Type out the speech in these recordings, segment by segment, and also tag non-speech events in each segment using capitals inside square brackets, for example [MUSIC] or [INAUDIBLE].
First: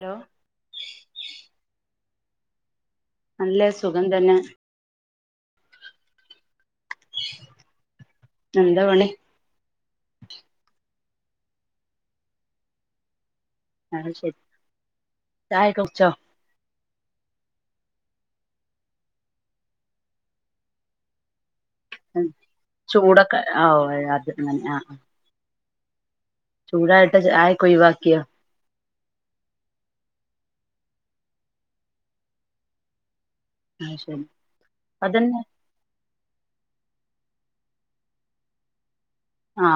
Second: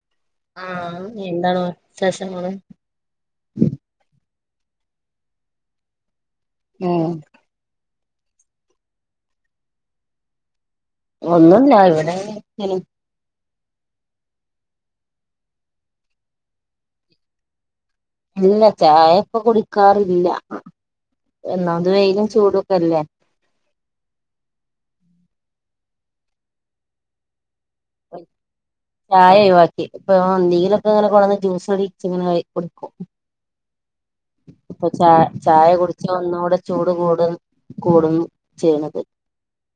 Hello ആന് എന്താണ് വിശേഷങ്ങള് നല്ലത് സുഖം തന്നെ ഉം എന്താ പണി ഒന്നുംല്ല ഇവിടെ ങ്ങനെ ഇരിക്കല് അയ്ശരി ചായക്കെ കുച്ചോ ഇല്ല്യ ചായപ്പൊ കുടിക്കാറില്ല ഒന്നാമത് വെയിലും ചൂടൊക്കെല്ലേ ചൂടൊക്കെ ഓ അത് ങ്ങനെ ആ ചൂടായിട്ട് ചായ ചായ ഒഴിവാക്കി ഇപ്പ എന്തെങ്കിലും ങ്ങനെ കൊണ്ടന്ന് ജ്യൂസ് ടിച്ചിങ്ങനെ കഴിക്കും ആ ശരി പ്പൊ ച അതന്നെ ചായ കുടിച്ച ഒന്നൂടെ ചൂട് കൂടും കൂടും ചെയ്യുന്നത് ആ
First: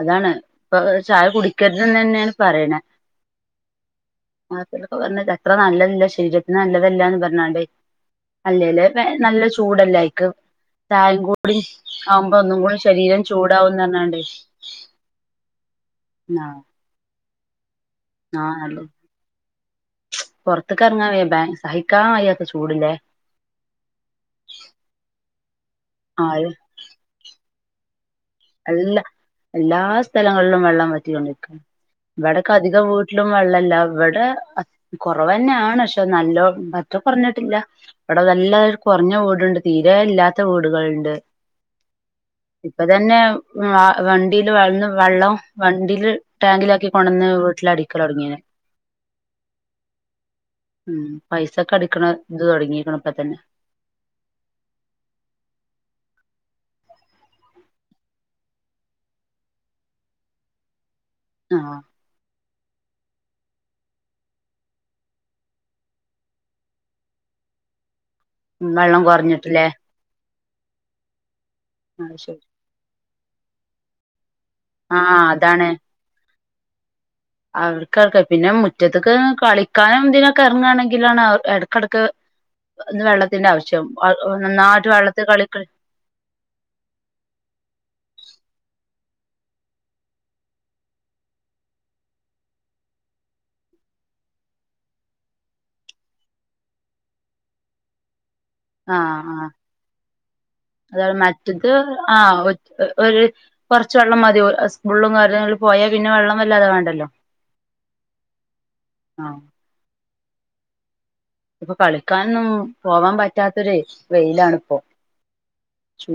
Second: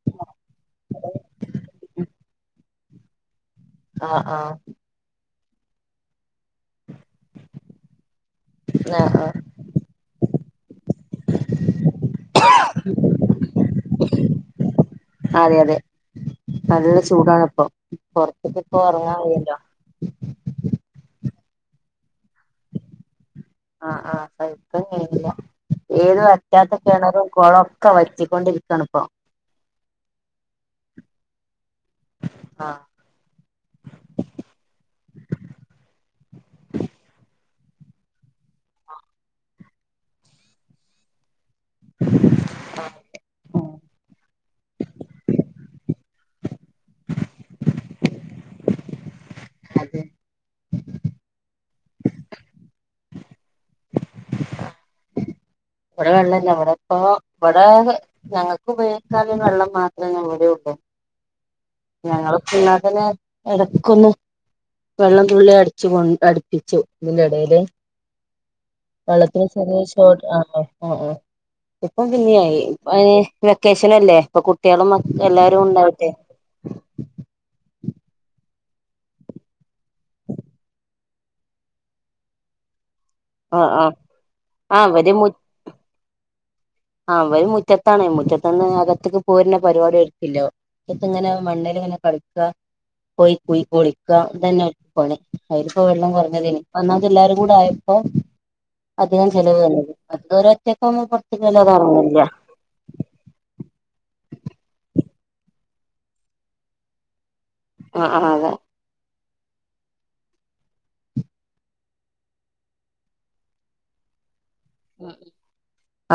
അതാണ് ഇപ്പൊ ചായ കുടിക്കരുത് ന്നേന്നെ ന്നെ പറയ്ണേ ആഹ് ആഹ് നാട്ടിലൊക്കെ വന്നതാ അത്ര നല്ലതല്ല ശരീര നല്ലതല്ലാന്ന് പറഞ്ഞാണ്ടെ അല്ലേല്ലേ ആഹ് നല്ല ചൂടല്ലേ അയ്ക്ക് ചായേം കൂടി ആവുമ്പോ ഒന്നും കൂടി ശരീരം ചൂട് ണ്ടാവുംന്ന് ഞ്ഞാണ്ടെ ആ ചൂടാണ്പ്പൊ ആ നല്ല ചൂ പൊറ്ത്ത്ക്കെറങ്ങാൻ വയ്യ ബ സഹിക്കാൻ കയ്യാത്ത ചൂട്ല്ലേ ആ ആ [UNINTELLIGIBLE] ഏത് ആ വറ്റാത്ത കെണറും കൊളും ക്കെ വറ്റും എല്ലാ എല്ലാ സ്ഥലങ്ങളിലും വെള്ളം വറ്റിക്കൊണ്ടിരിക്ക ഇവിടൊക്കെ ആഹ് അധികം വീട്ടിലും വെള്ളല്ല ഇവിടെ കുറവെന്നാണ് പക്ഷെ നല്ലോ പറ്റ കൊറഞ്ഞിട്ടില്ല ഇവിടെ നല്ല കുറഞ്ഞ വോടുണ്ട് തീരെ ഇല്ലാത്ത വീടുകൾണ്ട് ഇപ്പൊ തന്നെ ആ വണ്ടിൽ വെള്ളം വെള്ളം വണ്ടിയില് ടാങ്കിലാക്കി കൊണ്ടന്ന് വീട്ടിലടിക്കലൊടങ്ങീണ് അതെ ഉം പൈസക്കടിക്ണ ഇത് തൊടങ്ങിക്ണ് ഇപ്പ തന്നെ ഇവിടെ വെള്ളല്ല ഇവിടെപ്പ ഇവിടെ ഞങ്ങൾക്ക് ഉപയോഗിക്കാനുള്ള വെള്ളം മാത്രം ഞങ്ങളടെ ഉള്ളൂ ആ ഇന്നാ പിന്നെ എടക്കൊന്ന് വെള്ളം തുള്ളി അടിച്ചു കൊണ്ട് അടുപ്പിച്ചു ഇതിന്റെ എടേല് വെള്ളം വെള്ളത്തിന് കുറഞ്ഞിട്ടില്ലേ ചെറിയോ ആ ആ ആ ആ ഇപ്പം അത് പിന്നെ ശരി ആയി അത് വെക്കേഷൻ അല്ലേ ഇപ്പൊ കു ട്ട്യാളും ആഹ് എല്ലാരും അതാണ് ഉണ്ടാവൂലെ ക്കക്ക് പിന്നെ മുറ്റത്ത്ക്ക് കളിക്കാനും ഇതിനൊക്കെ എറങ്ങാണെങ്കിലാണ് എടക്കെടക്ക് ഒന്ന് വെള്ളത്തിന്റെ ആ ആവശ്യം ആ ആ നന്നായിട്ട് അവര് വെള്ളത്തിൽ മു കളിക്ക് ആ അവര് മുറ്റത്താണേ മുറ്റത്ത്ന്ന് അകത്ത്ക്ക് പോര്ണ പരിപാടി ഓര്ക്കില്ല മുറ്റത്ത് മണ്ണില് ഇങ്ങനെ കളിക്ക പോയി പോയി കുളിക്ക ഇതെന്നെ ഓല്ക്ക് പണി അയ്ല് പ്പൊ വെള്ളം കുറഞ്ഞതേയ്നി ഒന്നാമത് എല്ലാരും കൂടെ ആയപ്പോ ആഹ് അധികം ചെലവ് വന്നത് അത് ഓര് ഒറ്റക്കാവുമ്പോ പൊ ത് ആ ഒ ഒര് കൊറച് വെള്ളം മതി ഫുളളും പോയാൽ പിന്നെ വെള്ളം വല്ലാതെ വേണ്ടല്ലോ. ആ ആ അതാ. ആ ഇപ്പൊ കളിക്കാനൊന്നും പോവാൻ പറ്റാത്തൊരു വെയിലാണ്. ഉ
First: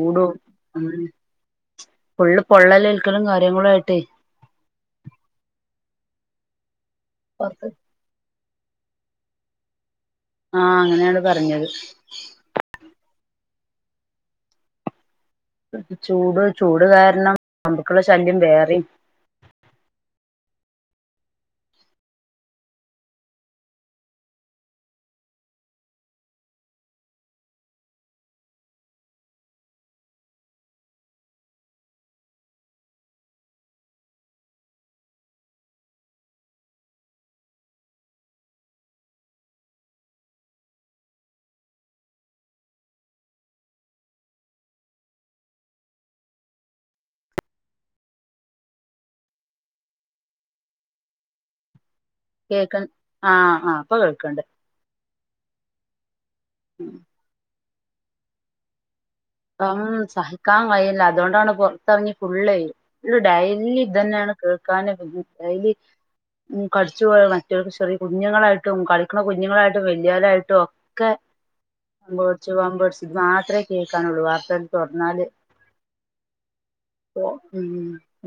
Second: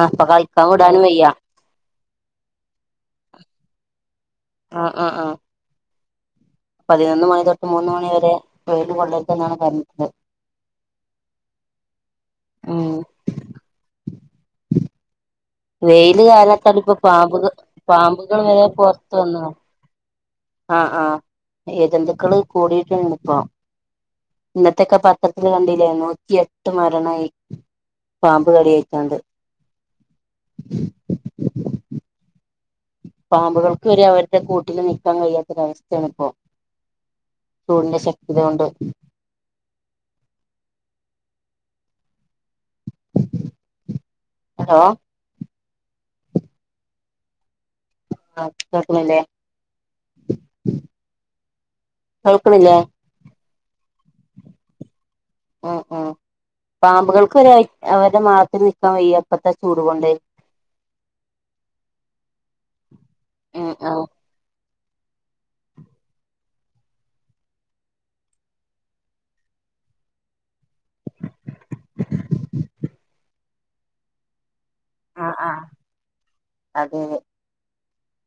ആപ്പൊ കളിക്കാൻ വിടാനും വയ്യാ പള്ള് പൊള്ളലേൽക്കലും കാര്യങ്ങളും ആയിട്ടേ ആഹ് ആ ആ പതിനൊന്ന് മണി തൊട്ട് മൂന്ന് മണി വരെ വെയിൽ കൊള്ളരുത് എന്നാണ് പറഞ്ഞത് ആഹ അങ്ങനെയാണ് പറഞ്ഞത് മം വെയില് ചൂട് കാലത്താണ് ചൂട് ഇപ്പൊ കാരണം പാമ്പു പാമ്പുക്കളെ ശല്യം പാമ്പുകൾ വരെ വേറെയും പുറത്ത വന്നതാ ആ ആ എഴജെന്തുക്കള് കൂടിട്ട് ഇപ്പൊ ഇന്നത്തൊക്കെ പത്രത്തി കണ്ടില്ലേ നൂറ്റിട്ട് മരണായി പാമ്പ് കടിഏറ്റണ്ട് പാമ്പുകൾക്ക് വരെ അവരുടെ കൂട്ടില് നിൽക്കാൻ കഴിയാത്തൊരവസ്ഥയാണ് ഇപ്പൊ ചൂടിന്റെ ശക്തി കൊണ്ട് [UNINTELLIGIBLE] ആ കേക്കണില്ലേ കേക്ക ആ ആ ഇപ്പൊ കേൾക്കണ്ട് ഉം ഉം പാമ്പുകൾക്ക് വരെ അവരുടെ മാളത്തിൽ നിക്കാൻ വയ്യാ ഉം സഹിക്കാൻ കഴിയില്ല അതുകൊണ്ടാണ് പുറത്ത് ഇറങ്ങി ഫുള്ള ഉം ഡൈലി ഇത് ഉം തന്നെയാണ് കേൾ- [UNINTELLIGIBLE] ഡെയിലി ഉം കടിച്ചു പോയ മറ്റ ചെറിയ കുഞ്ഞുങ്ങളായിട്ടും കളിക്കണ കുഞ്ഞുങ്ങളായിട്ടും വല്യളായിട്ടും ഒക്കെ പാമ്പ് കടിച്ചു പാമ്പ് കടിച്ചു ഇത് മാത്രമേ കേ കേൾക്കാനൊള്ളു വാർ തുറന്നാൽ ആഹ് ആഹ് അതെ അതെ ഉം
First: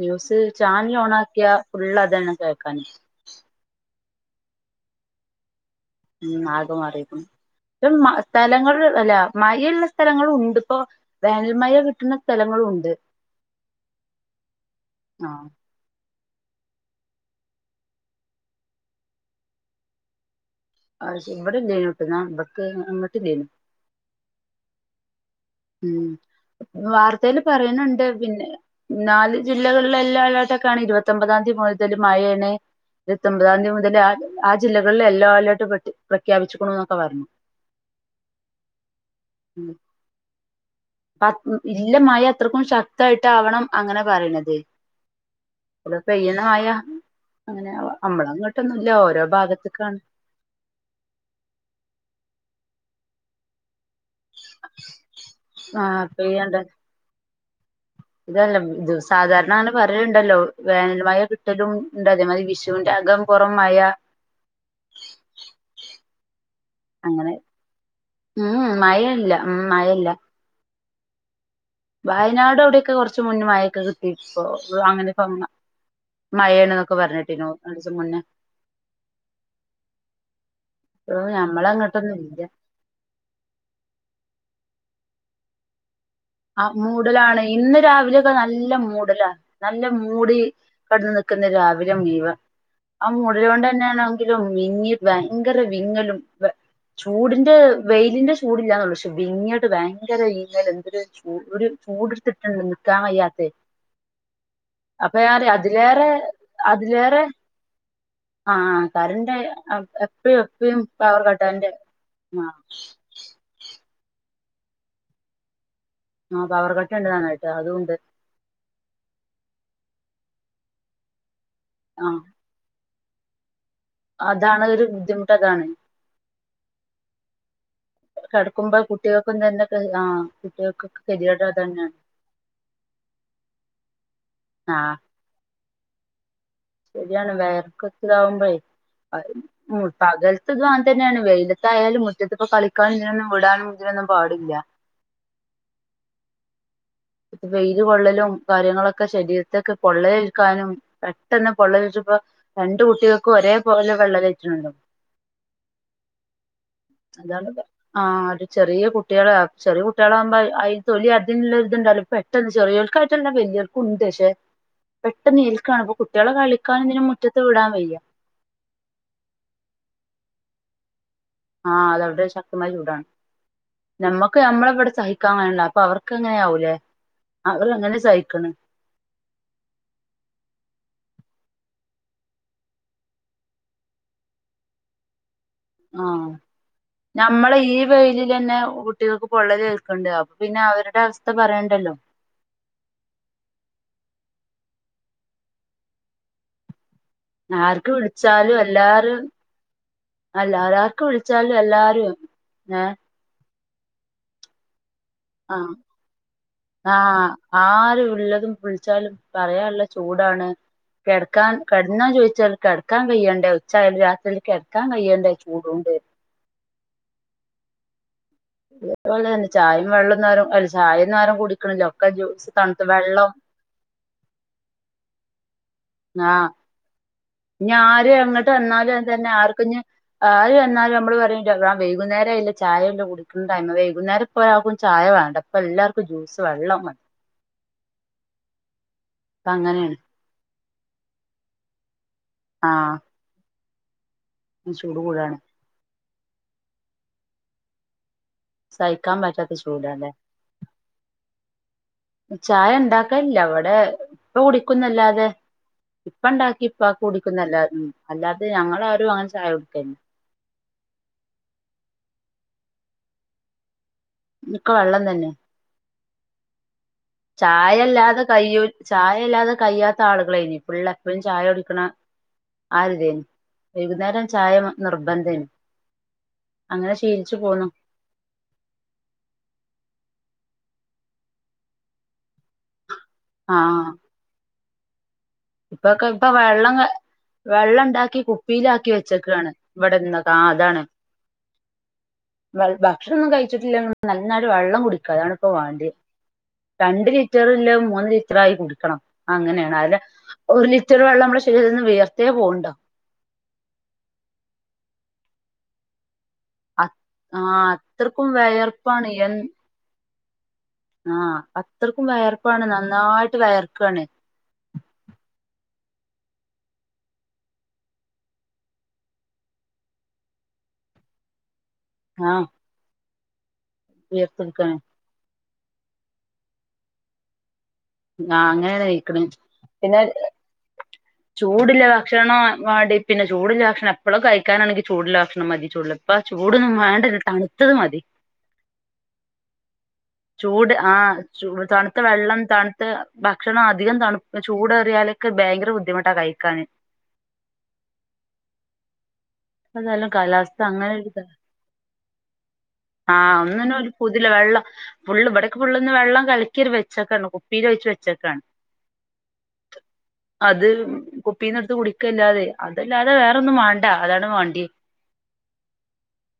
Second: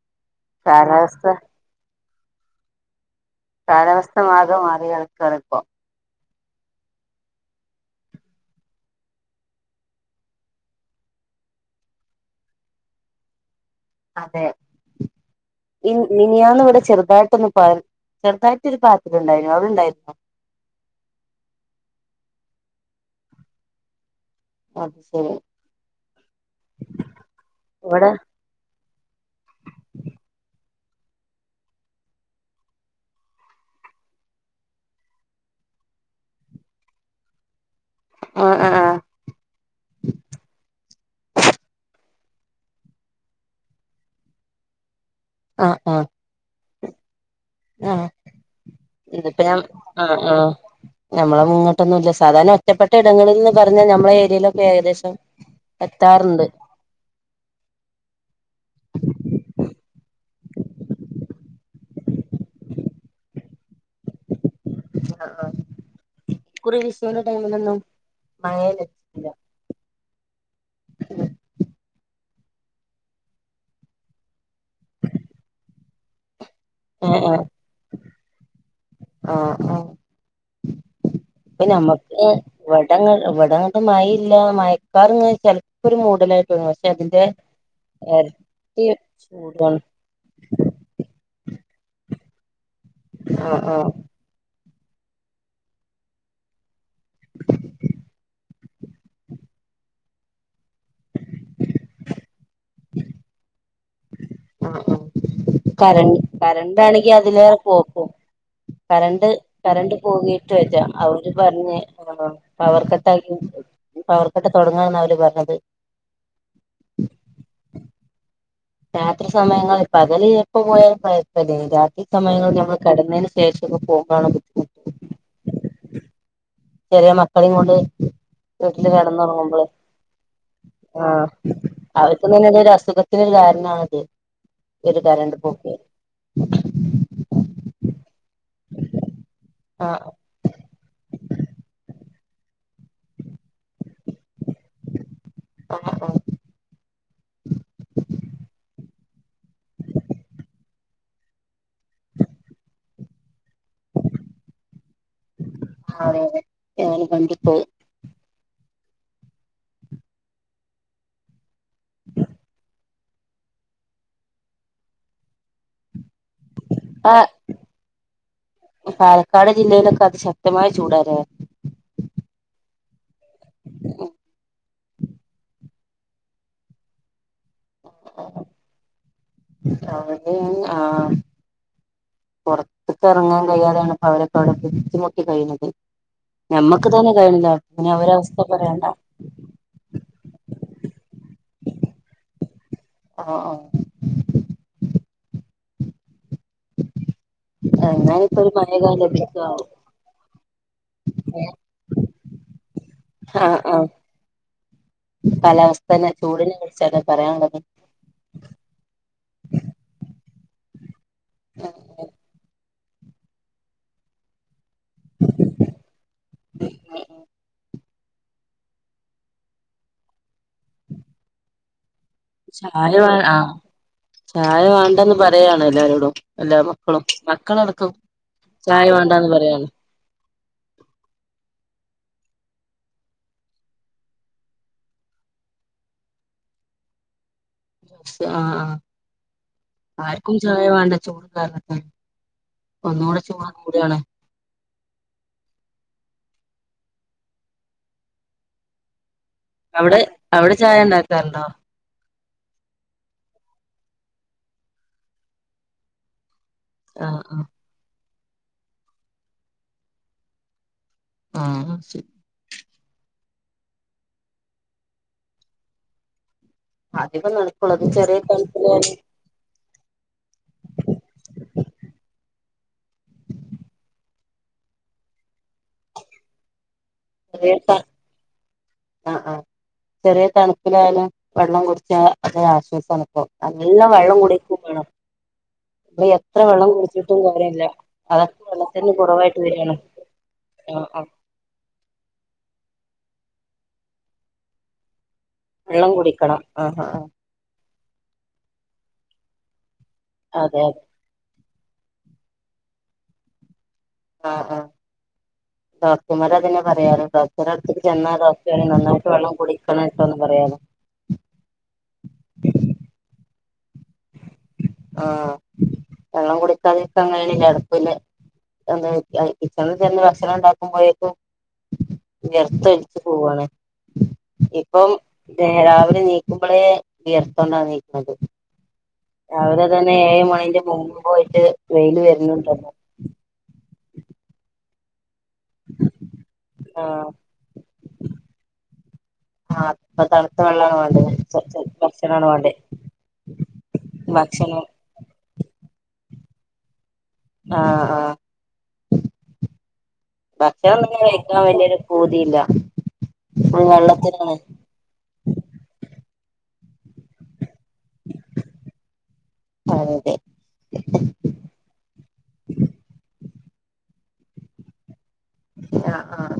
ന്യൂസ് ചാനല് ഓൺ കാലാവസ്ഥ ആക്കിയ ഫുൾ താണ് കേൾക്കനു കാലാവസ്ഥ ആകെ മാറിയ കിടക്കണേ ഇപ്പൊ ഉം ആകെ മാറിയിരിക്കുന്നു ഇപ്പം സ്ഥലങ്ങൾ അല്ല മഴയുള്ള സ്ഥലങ്ങളും ഉണ്ട് ഇപ്പോ വേനൽമഴ കിട്ടുന്ന സ്ഥലങ്ങളുണ്ട് അതെ ഇ മിനിയാന്ന് ഇവിടെ ചെറുതായിട്ടൊന്ന് പോ ചെറുതായിട്ടൊരു ചാറ്റലുണ്ടായിരുന്നു അവിടെണ്ടായിരുന്ന ആ ശെരി ഇവിടെ [UNINTELLIGIBLE] അത് ശരി ഉം വാർത്തയിൽ പറയണ്ട് ഇവിടെ പിന്നെ നാല് ജില്ലകളിൽ എല്ലാം അലെ ഇരുപത്തിഒമ്പപതാം തീയതി മുതൽ മഴയാണ് ഇരുപത്തിമ്പതാം തീയതി മുതൽ ആ ജില്ലകളിൽ യെല്ലോ അലേർട്ട് പ്രഖ്യാപിച്ചിക്കണ എന്നൊക്കെ പറഞ്ഞു ആ ആ ആ ഇല്ല മഴ അത്രക്കും ശക്തായിട്ടാവണം അങ്ങനെ പറയുന്നത് ആഹ് ആഹ് അങ്ങനെ ആഹ് നമ്മള അങ്ങോട്ടൊന്നും ഇല്ല ഓരോ ഇതിപ്പ ഞാ ഭാഗത്തേക്കാണ് ആഹ് ആഹ് ഞമ്മള മുങ്ങട്ടൊന്നുല്ല സാധാരണ റ്റപ്പെട്ട ഇടങ്ങളിൽ നിന്ന് പർ പറഞ്ഞാ നമ്മള ഏരിയയിലൊക്കെ ഏകദേശം ആ എത്താറുണ്ട് പെയ്യണ്ട [UNINTELLIGIBLE] സാധാരണ അങ്ങന പറയ്ല്ലുണ്ടല്ലോ വേനൽമയ കിട്ടലുണ്ട് അതേമാതിരി വിഷുവിന്റ അകം പൊറോം മയ ഇക്കുറി വിഷുവിന്റെ അങ്ങനെ ടൈമിലൊന്നും മഴ ഉം ലഭിച്ചില്ല മയെയില്ല ഉം മയെല്ല വയനാട് അവിടെക്ക കെറച്ച് മുന്നെ മയെക്ക കിട്ടി ഇപ്പോ അങ്ങനെപ്പങ്ങാ മഴേണന്നക്ക ആഹ് ആഹ് പറഞ്ഞിട്ടിനു രണ്ടിസം മുന്നേ [UNINTELLIGIBLE] ആഹ് പ്പ ഞമ്മക്ക് ഇല്ല ഇവടങ്ങ് ഇവടങ്ങോട്ട് മയയില്ലാ. മയക്കാറിങ്ങ് ചെല ആ മൂടലാണ് ഇന്ന് രാവിലെയൊക്കെ നല്ല എരട്ടി മൂടലാണ്. ചൂടാണ് നല്ല മൂടി കടന്ന് നിക്കുന്ന രാവിലെ മുയുവൻ. ആ മൂടല് ആഹ് കൊണ്ട് ആഹ് തന്നെണങ്കിലും വിങ്ങി ഭയങ്കര വിങ്ങലും വെ ചൂടിന്റ വെയിലിന്റ ചൂടില്ലാന്നെള്ളൂ പക്ഷേ വിങ്ങിട്ട് ഭയ് ങ്കര വീങ്ങല് എന്തര് ചൂ ഉ ഒരു ചൂടെട്ത്തിട്ട്ണ്ട് നിക്കാൻ വയ്യാത്തെ ആഹ് ആഹ് അപ്പൊ ഞാന് അതിലേറെ കരണ് കരണ്ടാണെങ്കി അതിലേറെ പോക്കും. ആ കരണ്ട് കറണ്ട് കരണ്ട് എപ്പഴും പോയീട്ട് എപ്പഴും വര്യാ പവർ അവര് കട്ടാന്റെ പറഞ്ഞ് ആ പവർ കട്ടാക്കി ഇനി പവർക്കട്ട് തൊടങ്ങാന്ന ഓല് പറഞ്ഞത്. ആ പവർ കട്ട് ഉണ്ടതാനായിട്ട് അതുണ്ട് രാത്രി സമയങ്ങള് പകല് എപ്പ പോയാലു പ്ര അത് ന്നെ. രാത്രി ആ സമയങ്ങളിൽ [UNINTELLIGIBLE] കെടന്നതിന് ശേഷം അതാണ് ഒരു ബുദ്ധിമുട്ടതാണ്. ചെറിയ മക്കളെയും കൊണ്ട് വീട്ടില് കുട്ടികൾക്കും തന്നെ കെടന്നൊറങ്ങുമ്പോളെ ക- ആ കുട്ടികൾക്കൊക്കെ ആ ഗതികേട് അത് തന്നെയാണ് അവർക്ക് തന്നെന്തോ ഒരു അസുഖത്തിനൊരു കാരണണത് ഒരു കരണ്ടുപോ ശെര്യാണ് വെയർക്ക് ഇതാവ്മ്പഴേ ഉം ആഹ് പകൽത്ത് [UNINTELLIGIBLE] തന്നെയാണ് വെയിലത്തായാലും മു റ്റത്തിപ്പോ കളി ക്കാൻ നൊന്നും വിടാനും ഇതിനൊന്നും പാടില്ല. ആഹ് ആഹ് വെയ്‌ല് കൊള്ളലും കാര്യങ്ങളൊക്കെ ശരീര ഇതൊക്കെ പൊള്ളലേൽക്കാനും പെട്ടെന്ന് പൊള്ളലേറ്റപ്പോ രണ്ട് കുട്ടിക ക്ക് ഒരേ പോലെ പൊള്ളലേറ്റിട്ടുണ്ട്. അതെ അതെ ഞാനും കണ്ടിപ്പോയി ആഹ് അതേ ചെറിയ കുട്ടികള ചെറിയ കുട്ടികളാകുമ്പോ അ തൊലി അതി ഇത്ണ്ടല്ലോ പെട്ടെന്ന് ചെറിയോൾക്കായിട്ടല്ല വലിയോൾക്കും ഉണ്ട്. പക്ഷെ പെട്ടെന്ന് ഏൽക്കാണേ അപ്പൊ കൂട് ആ പാലക്കാട് ജില്ലയിലൊക്കെ അതി ശക് തമായ ചൂടാലേ? ആ അതവിടെ ശക്തമായ ചൂടാണ്. ഞമ്മക്ക് ഞമ്മടെവിടെ സഹിക്കാൻ കയ്യിണില്ല അപ്പൊ അവർക് ക്കങ്ങനെ ആവും ല്ലേ? അവർ എങ്ങനെ സഹിക്കണ്? അവിടെ ആഹ് പുറത്ത്ക്ക് എറങ്ങാൻ കഴിയാതെയാണ് പ്പൊ അവരൊക്കെ അവിടെ ബുദ്ധിമുട്ടി കഴിയണത്. ആ നമ്മള ഈ പിന്നെ അവരെ അവസ്ഥ വെയ്ലിലെന്നേ പറയണ്ട കുട്ടികൾക്ക് പൊള്ളല് ഏൽക്ക്ണ്ട് അ പിന്നെ അവരുടെ അവസ്ഥ പറയണ്ടല്ലോ. ആഹ് ആഹ് ആർക്ക് എന്നാലിപ്പൊ ഒരു വിളിച്ചാലും മഴകാലം എല്ലാരും ലഭിക്കുവാവോ എല്ലാരാ ആർക്ക് വിളിച്ചാലും എല്ലാരും ഏ ആ ആ ആ പറയാനുള്ളത് ആര് ഉള്ളതും വിളിച്ചാലും പറയാൻള്ളേ ചൂടാണ് കെടക്കാൻ കെടന്നോന്ന് ചോയ്ച്ചാല് കെടക്കാൻ കയ്യേണ്ടേ ഉച്ചായാലും രാത്രി കെട ക്കാൻ കയ്യണ്ടേ ചൂടോണ്ട് [UNINTELLIGIBLE] ചായേം വെള്ളൊന്നും ആരും അല്ല ചായൊന്നും ആരും കുടിക്കണല്ലോ ചായ വാ ആ ചായ വാണ്ടന്ന് പറ [UNINTELLIGIBLE] ആ ഇഞ്ഞി ആര് എങ്ങട്ട് ചായ വന്നാലും അങ്ങൻ തന്നെ വേണ്ടാന്ന് പറയാണ് ആർക്ക്ഞ്ഞി ആര് വന്നാലും അമ്മള് പറയും വൈ വൈകുന്നേരം ആയില്ലേ ചായല്ലേ കുടിക്കണ ടൈമ് വൈകുന്നേരം പോ ആർക്കും ചായ വേണ്ട ഇപ്പൊ എല്ലാർക്കും ജ്യൂസ് വെള്ളം മതി ആ ഇപ്പ അങ്ങനെയാണ് ആ ആർക്കും ചായ വാണ്ട ചൂട് [UNINTELLIGIBLE] ഒന്നൂടെ ചുടാ കൂതയാണ് ചൂടു കൂടാണ് സഹിക്കാൻ പ അവള് അവിടെ ചായ ഇണ്ടാക്കാറ്ണ്ടോ ചായ ഇണ്ടാക്കൽല്ല ഇവടെ ഇപ്പ കുടിക്കുന്നല്ലാതെ ഇപ്പ ഇണ്ടാക ഇപ്പാക്ക് ആഹ് ആഹ് കുടിക്കുന്നല്ലാത് ഉം അല്ലാതെ ഞങ്ങളാരും അങ്ങനെ ചായ കുട്ക്കൽ ആഹ് ശരി ഇനിക്ക് വെള്ളം തന്നെ അധികം നടക്കുള്ളൂ അത് ചെറിയ ചായല്ലാതെ കയ്യൂൽ തണുപ്പിലായാലും ചായല്ലാതെ കയ്യാ ച്ചാളുകളായിനി ഫുള്ള് എപ്പഴും ചായ കുടിക്ക്ണ ആഹ് ഒര് തേനി വൈകുന്നേരം ചായ നിർബന്ധേനി. അങ്ങനെ ശീലിച്ചു ചെറിയ പോന്നു. ത ചെറ്യേ തണുപ്പിലായാലും വെള്ളം കുട്ച്ച അതൊരാശ്വസണിപ്പോ ആഹ് അല്ലൊം വെള്ളും കുടിക് കു [UNINTELLIGIBLE] ണം ഇപ്പൊക്കെ ഇപ്പൊ വെള്ളംങ്ങ കാര്യല്ല വെള്ളം ഇണ്ടാക്കി അതൊക്കെ കുപ്പീലാക്കി വെള്ളത്തിന് കുറവായിട്ട് വെച്ചക്കാണ് വരാണ് ഇവടെ ന്ന് ത്താതാണ് ആഹ് ആഹ് [UNINTELLIGIBLE] ഭക്ഷണോന്നും കഴിച്ചിട്ടില്ലാത്തോണ്ട് നന്നായിട്ട് വെള്ളം കുടിക്കും- അതാണിപ്പോ വെള്ളം വേണ്ടിയേ കുടിക്കണം ആഹ് ആഹ് രണ്ട് ലിറ്ററല്ല മൂ മൂന്ന് ലിറ്ററായി കുടിക്കണം അങ്ങനെയാണ് [UNINTELLIGIBLE] അതെ ഒരു അതെ ലിറ്റർ വെള്ളം [UNINTELLIGIBLE] [UNINTELLIGIBLE] വിയർത്തെ പോണുണ്ടോ ആ ആ ആ [UNINTELLIGIBLE] അതിനെ [UNINTELLIGIBLE] ഡോക്ടറെ ആഹ് അടുത്ത്ക്ക് ചെന്നാ അത്രക്കും ഡോക്ടറ്‍ വയർപ്പാണ് നന്നായിട്ട് വെള്ളം കുടിക്കണേട്ടൊന്ന് പറയാനോ ആ അത്രക്കും വെയർപ്പാണ് നന്നായിട്ട് വെയർ ആ വെള്ളം കുടിക്കാതെ [UNINTELLIGIBLE] കിച്ചണിൽ ചെന്ന് ഭക്ഷണം ഉണ്ടാക്കുമ്പോഴേക്കും ആഹ് യർത്ത് പോവാണ് ഇപ്പം [UNINTELLIGIBLE] രാവിലെ എണീക്കുമ്പോളേ വിയർത്തൊണ്ട ണീ ഞ [UNINTELLIGIBLE] പിന്നെ എങ്ങനെ ആ കഴിക്കന്, ഏഴ് മണിന്റെ മുമ്പ് പോയിട്ട് ചൂടില്ലാത്ത വെയില് വരുന്നുണ്ടല്ലോ ഭക്ഷണം - ഭക്ഷണം എപ്പളും കഴിക്കാനാണെങ്കി ചൂടുള്ള ഭക്ഷണം - മതി ചൂടുള്ള ഇപ്പ ചൂടൊന്നും ആഹ് [UNINTELLIGIBLE] തണുത്തത് മതി ആഹ് ഇപ്പൊ തണുത്ത ചൂട് വെള്ളാണ് ആ വേണ്ടത് തണുത്ത ഭക്ഷണാണ് വെള്ളം വേണ്ടേ തണുത്ത ഭക്ഷണം അധികം തണു ഭക്ഷണം ചൂടാറിയാലൊക്കെ ബെ ഭയങ്കര ബുദ്ധിമുട്ടാ കഴിക്കാന് ആ ആ അതെല്ലാം കാലാവസ്ഥ അങ്ങനെ ഒരിതാ കഴിക്കാൻ വലിയൊരു പൂതിയില്ല ആ അന്നന്നെ ഒരു പുതില വെള്ളത്തിനാണ് വെള്ളം ഫുള്ള് ഇവിടക്കെ ഫുള്ളൊന്ന് വെള്ളം തലക്കൊരു വെളിച്ചക്കെണ്ടിപ്പോ കുപ്പിലൊഴിച്ചു വെച്ചക്കാ അതെ അത് കുപ്പീന്നടുത്ത് കുടിക്കല്ലാതെ അതല്ലാതെ വേറോന്നും വേണ്ട അതാണ് വാണ്ടിയേ ആഹ ആഹ്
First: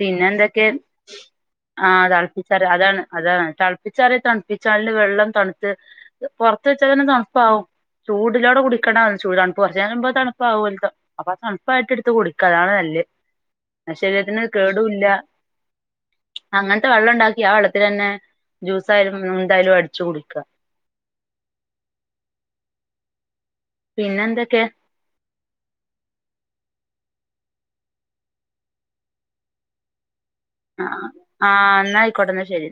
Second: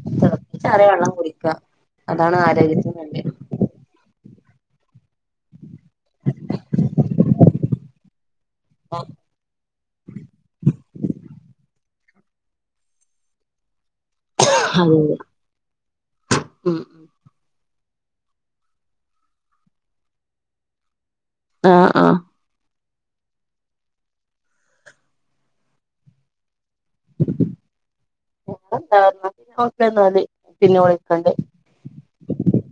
പിന്നെ എന്തൊക്കെ തിളപ്പിച്ചാറിയ വെള്ളം കുടിക്ക ആ അതാണ് തിളപ്പിച്ചാറി ആരോഗ്യത്തിന് അതാണ് നല്ലത് അതാണ് തിളപ്പിച്ചറി തണ- ിച്ചണില് വെള്ളം തണു പുറത്ത് വെച്ച തന്നെ തണുപ്പാവവും ചൂടിലൂടെ കുടിക്കണ്ട ചൂട് തണുപ്പ് കുറച്ച്ുമ്പോ തണുപ്പാവകുംല്ല അപ്പൊ തണുപ്പായിട്ട എടുത്ത് കുടിക്കുക അതാണ് നല്ലല് ശരി അതെ കേടില്ല അതെ അങ്ങനത്തെ വെള്ളം ഉണ്ടാക്കി ആ വെള്ളത്തി- ത്തി തന്നെ ജ്യൂസായാലും എന്തായാലും അടിച്ചു കുടിക്കുക ആഹ ആഹ പിന്നെന്തൊക്കെ ന്ത നോക്കന്നല് [INAUDIBLE] ആഹ ആഹ എന്നായിക്കോട്ടെ എന്നാ ശരി